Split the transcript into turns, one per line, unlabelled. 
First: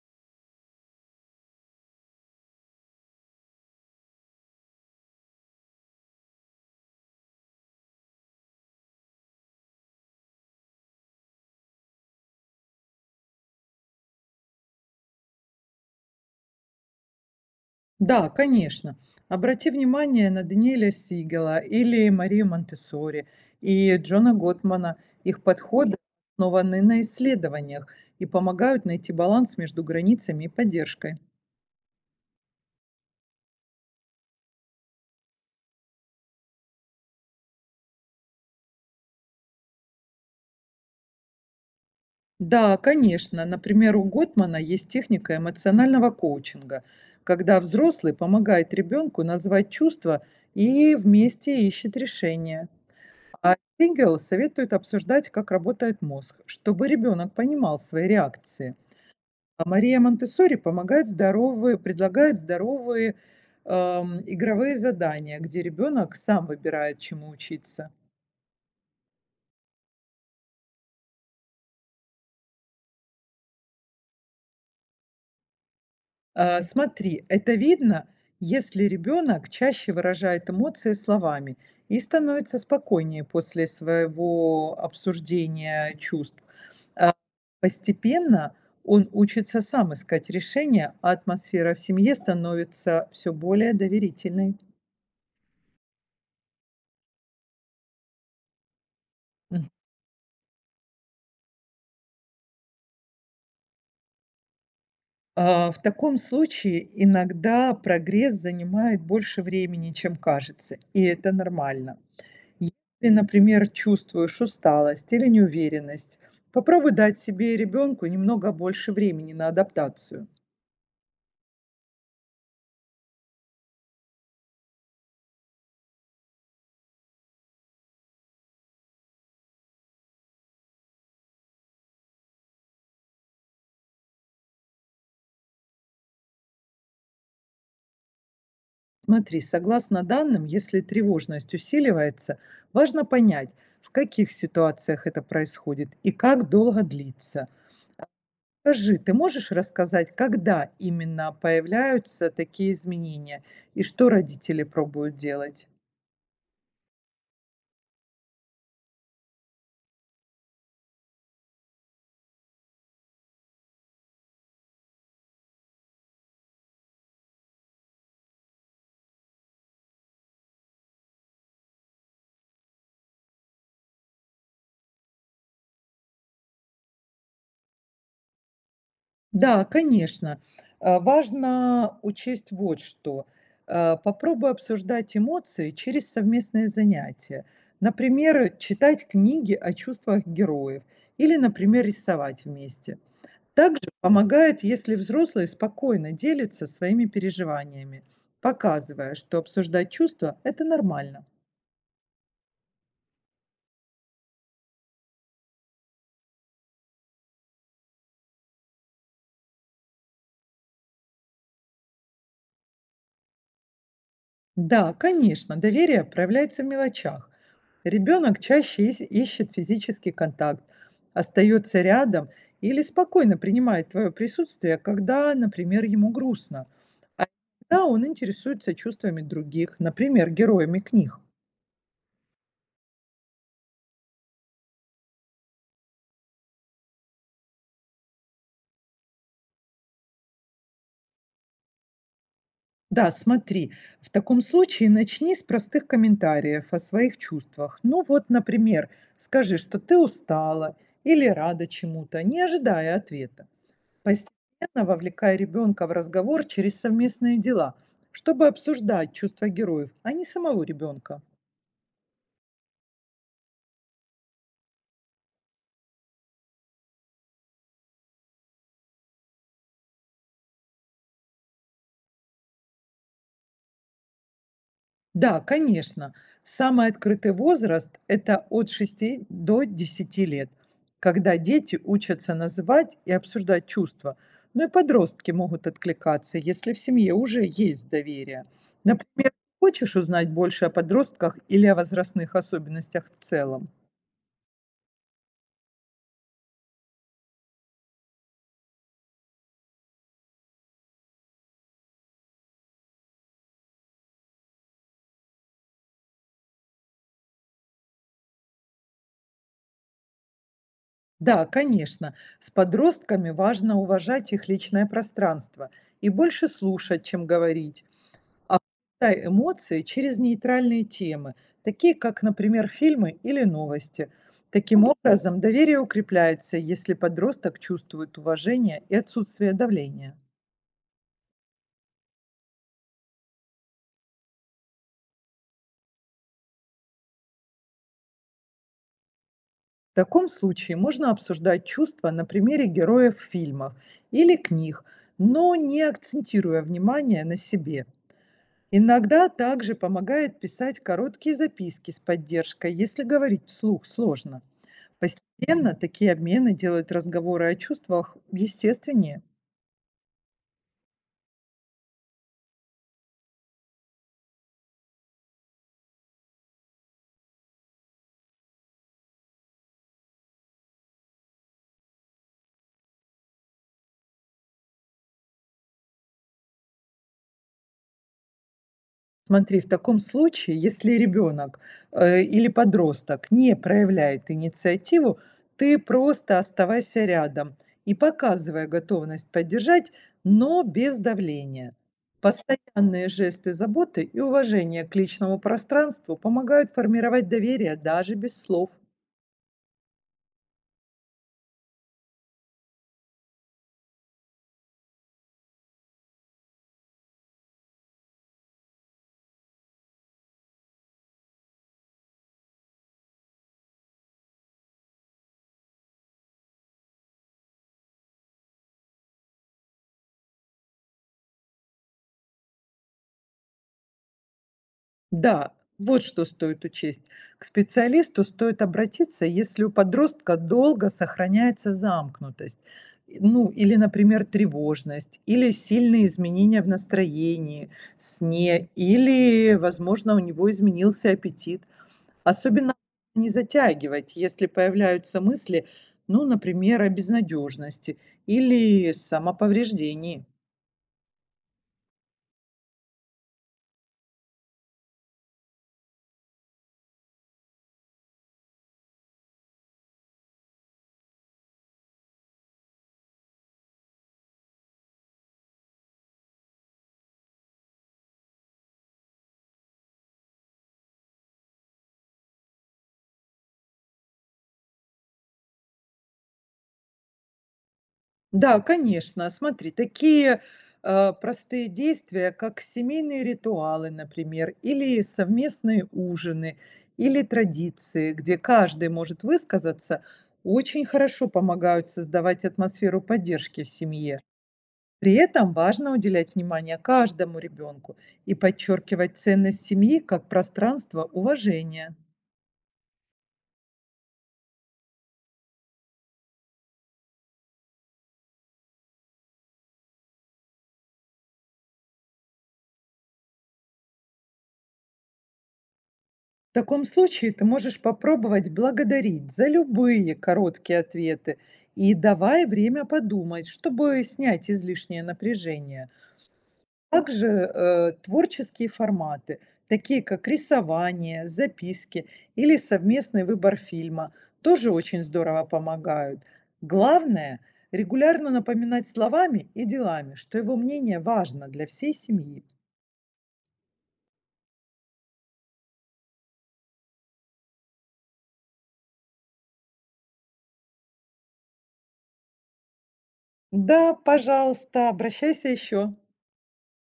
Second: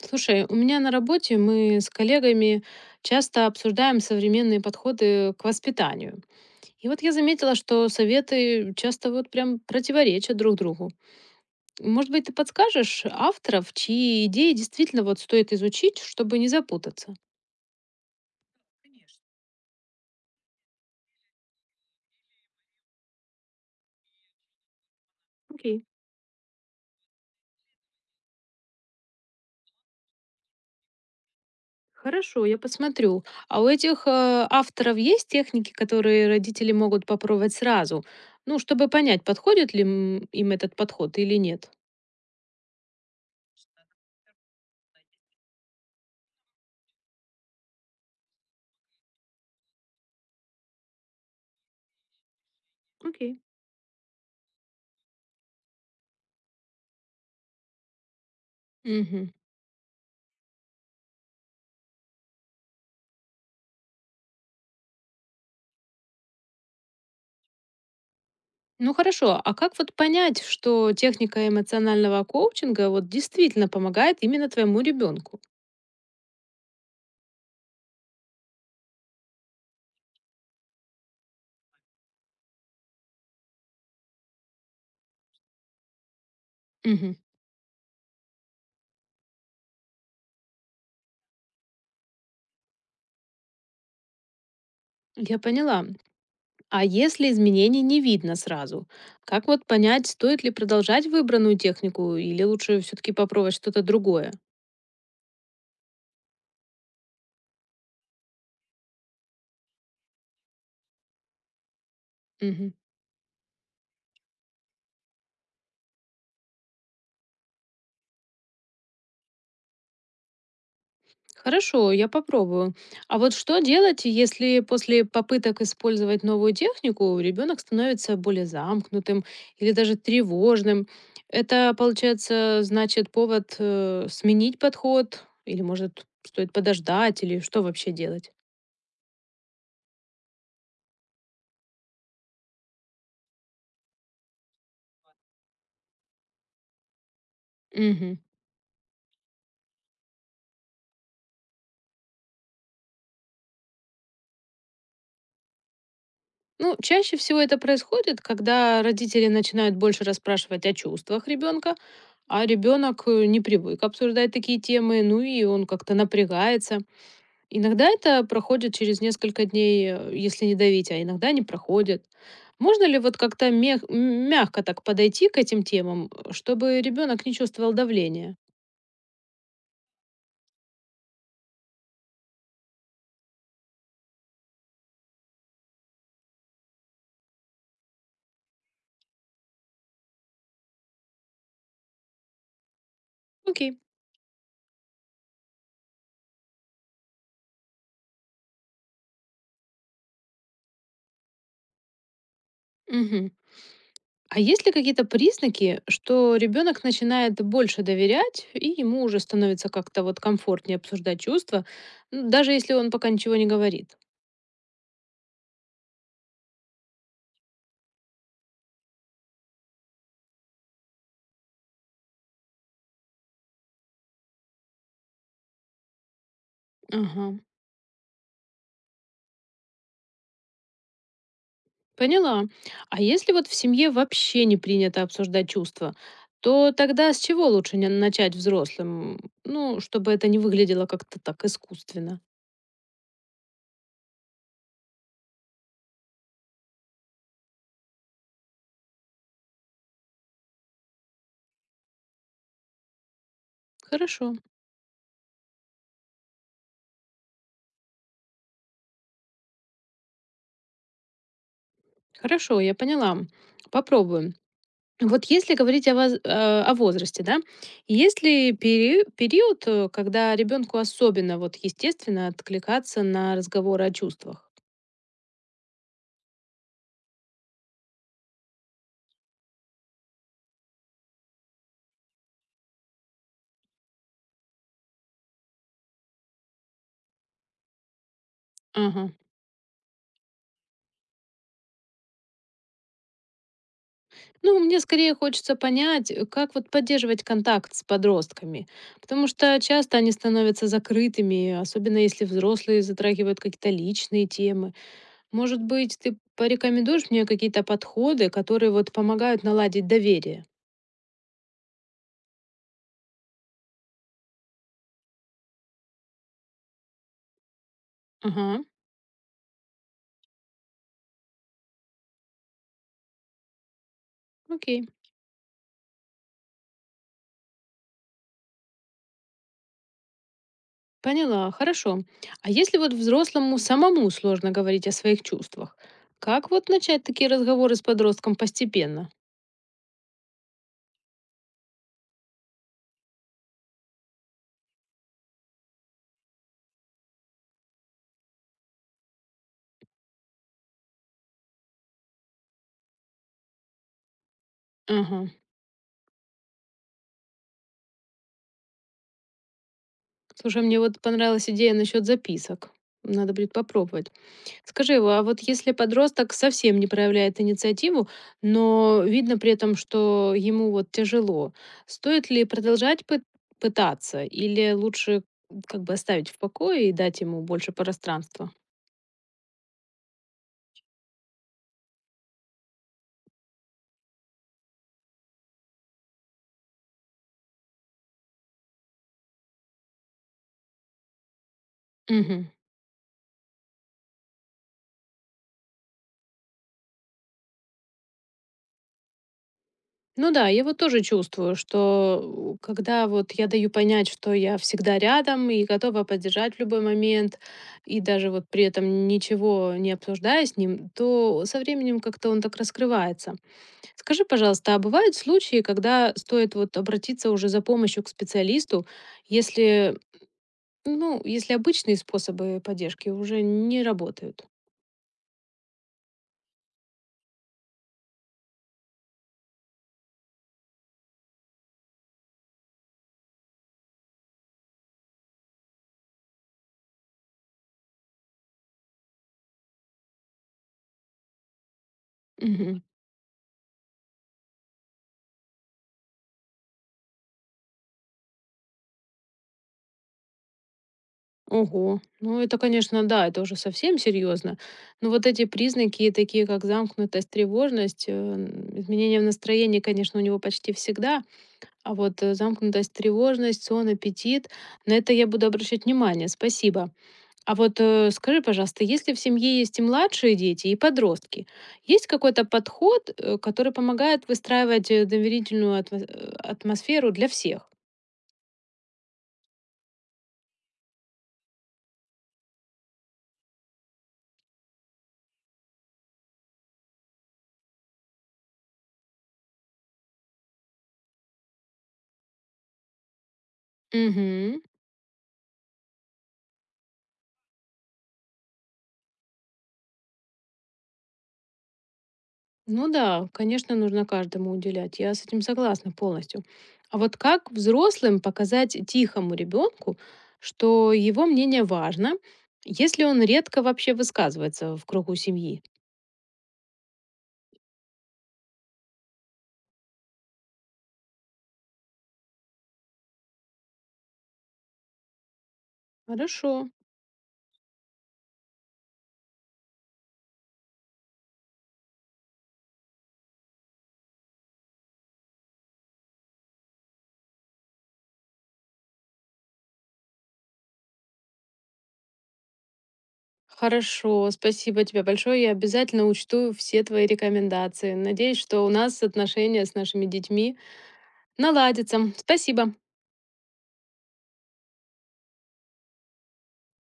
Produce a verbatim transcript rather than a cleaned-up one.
Слушай, у меня на работе мы с коллегами часто обсуждаем современные подходы к воспитанию. И вот я заметила, что советы часто вот прям противоречат друг другу. Может быть, ты подскажешь авторов, чьи идеи действительно вот стоит изучить, чтобы не запутаться?
Да, конечно.
Конечно.
Обрати внимание на Даниэля Сигела или Марию Монтессори и Джона Готмана. Их
Окей.
подходы основаны на исследованиях и помогают найти баланс между границами и поддержкой.
Хорошо, я посмотрю. А у этих э, авторов есть техники, которые родители могут попробовать сразу? Ну, чтобы понять, подходит ли м, им этот подход или нет.
Да, конечно. Например, у Готмана есть техника эмоционального коучинга, когда взрослый помогает ребенку назвать чувства и вместе ищет решение.
Окей.
А Сигел советует обсуждать, как работает мозг, чтобы ребенок понимал свои реакции.
Мгм.
А Мария Монтессори помогает здоровые предлагает здоровые, эм, игровые задания, где ребенок сам выбирает, чему учиться.
Ну хорошо, а как вот понять, что техника эмоционального коучинга вот действительно помогает именно твоему ребенку?
А, смотри, это видно, если ребенок чаще выражает эмоции словами и становится спокойнее после своего обсуждения чувств. А,
Мгм.
постепенно он учится сам искать решения, а атмосфера в семье становится все более доверительной.
Я поняла. А если изменений не видно сразу, как вот понять, стоит ли продолжать выбранную технику или лучше все-таки попробовать что-то другое?
А, в таком случае иногда прогресс занимает больше времени, чем кажется, и это нормально.
Мгм.
Если, например, чувствуешь усталость или неуверенность, попробуй дать себе и ребенку немного больше времени на адаптацию.
Хорошо, я попробую. А вот что делать, если после попыток использовать новую технику ребенок становится более замкнутым или даже тревожным? Это, получается, значит повод э, сменить подход? Или, может, стоит подождать? Или что вообще делать?
Смотри, согласно данным, если тревожность усиливается, важно понять, в каких ситуациях это происходит и как долго длится.
Мгм.
Скажи, ты можешь рассказать, когда именно появляются такие изменения и что родители пробуют делать?
Ну, чаще всего это происходит, когда родители начинают больше расспрашивать о чувствах ребенка, а ребенок э, не привык обсуждать такие темы, ну и он как-то напрягается. Иногда это проходит через несколько дней, э, если не давить, а иногда не проходит. Можно ли вот как-то мех- м, мягко так подойти к этим темам, э, чтобы ребенок не чувствовал давления?
Да, конечно. А, важно учесть вот что. А, попробуй обсуждать эмоции через совместные занятия. Например, читать книги о чувствах героев или, например, рисовать вместе.
Окей.
Также помогает, если взрослые спокойно делятся своими переживаниями, показывая, что обсуждать чувства– это нормально.
Мгм. А есть ли какие-то признаки, что ребенок начинает больше доверять, и ему уже становится как-то вот комфортнее обсуждать чувства, ну, даже если он пока ничего не говорит?
Да, конечно, доверие проявляется в мелочах. Ребенок чаще ис- ищет физический контакт, остается рядом или спокойно принимает твое присутствие, когда, например, ему грустно. А
Ага.
иногда он интересуется чувствами других, например, героями книг.
Поняла. А если вот в семье вообще не принято обсуждать чувства, то тогда с чего лучше не- начать взрослым? Ну, чтобы это не выглядело как-то так искусственно.
Да, смотри, в таком случае начни с простых комментариев о своих чувствах. Ну вот, например, скажи, что ты устала или рада чему-то, не ожидая ответа.
Хорошо,
Постепенно вовлекая ребенка в разговор через совместные дела, чтобы обсуждать чувства героев, а не самого ребенка.
хорошо, я поняла. Попробуем. Вот если говорить о, воз- э, о возрасте, да, есть ли пери- период, э, когда ребенку особенно вот естественно откликаться на разговоры о чувствах?
Да, конечно, самый открытый возраст– это от шести до десяти лет, когда дети учатся называть и обсуждать чувства, но и подростки могут откликаться, если в семье уже есть доверие.
Ага.
Например, хочешь узнать больше о подростках или о возрастных особенностях в целом?
Ну, мне скорее хочется понять, э, как вот поддерживать контакт с подростками, потому что часто они становятся закрытыми, особенно если взрослые затрагивают какие-то личные темы. Может быть, ты порекомендуешь мне какие-то подходы, которые вот помогают наладить доверие?
Да, конечно. С подростками важно уважать их личное пространство и больше слушать, чем говорить. А
Ага,
пускай эмоции через нейтральные темы, такие как, например, фильмы или новости. Таким
окей.
образом, доверие укрепляется, если подросток чувствует уважение и отсутствие давления.
Поняла, хорошо. А если вот взрослому самому сложно говорить о своих чувствах, как вот начать такие разговоры с подростком постепенно?
В таком случае можно обсуждать чувства на примере героев фильмов или книг, но не акцентируя внимание на себе. Иногда также помогает писать короткие записки с поддержкой, если говорить вслух сложно.
Ага.
Постепенно такие обмены делают разговоры о чувствах естественнее.
Слушай, мне вот понравилась идея насчет записок. Надо будет попробовать. Скажи, а а вот если подросток совсем не проявляет инициативу, но видно при этом, что ему вот тяжело, стоит ли продолжать пы- пытаться или лучше как бы оставить в покое и дать ему больше пространства?
Смотри, в таком случае, если ребенок э, или подросток не проявляет инициативу, ты просто оставайся рядом и показывая готовность поддержать, но без давления.
Мгм.
Постоянные жесты заботы и уважение к личному пространству помогают формировать доверие даже без слов.
Ну да, я вот тоже чувствую, что, э, когда вот я даю понять, что я всегда рядом и готова поддержать в любой момент, и даже вот при этом ничего не обсуждая с ним, то со временем как-то он так раскрывается. Скажи, пожалуйста, а бывают случаи, когда стоит вот обратиться уже за помощью к специалисту, если, ну, если обычные способы поддержки уже не работают?
Да, вот что стоит учесть. К специалисту стоит обратиться, если у подростка долго сохраняется замкнутость, и- ну или, например, тревожность, или сильные изменения в настроении, сне, или, возможно, у него изменился аппетит. Особенно не затягивать, если появляются мысли, ну, например, о безнадежности или самоповреждении.
Ого, ну это, конечно, да, это уже совсем серьезно. Но вот эти признаки, такие как замкнутость, тревожность, э, м, изменения в настроении, конечно, у него почти всегда. А вот э, замкнутость, тревожность, сон, аппетит, на это я буду обращать внимание, спасибо. А вот э, скажи, пожалуйста, если в семье есть и младшие дети, и подростки, есть какой-то подход, э, который помогает выстраивать э, доверительную атмо- э, атмосферу для всех?
Да, конечно. Смотри, такие, э, простые действия, как семейные ритуалы, например, или совместные ужины, или традиции, где каждый может высказаться, очень хорошо помогают создавать атмосферу поддержки в семье.
Угу.
При этом важно уделять внимание каждому ребенку и подчеркивать ценность семьи как пространство уважения.
Ну да, конечно, нужно каждому уделять. Я с этим согласна полностью. А вот как взрослым показать тихому ребенку, что его мнение важно, если он редко вообще высказывается в кругу семьи?
В таком случае ты можешь попробовать благодарить за любые короткие ответы и давай время подумать, чтобы снять излишнее напряжение.
Хорошо.
Также э, творческие форматы, такие как рисование, записки или совместный выбор фильма, тоже очень здорово помогают. Главное– регулярно напоминать словами и делами, что его мнение важно для всей семьи.
Хорошо, спасибо тебе большое. Я обязательно учту все твои рекомендации. Надеюсь, что у нас отношения с нашими детьми наладятся. Спасибо.
Да, пожалуйста, обращайся еще.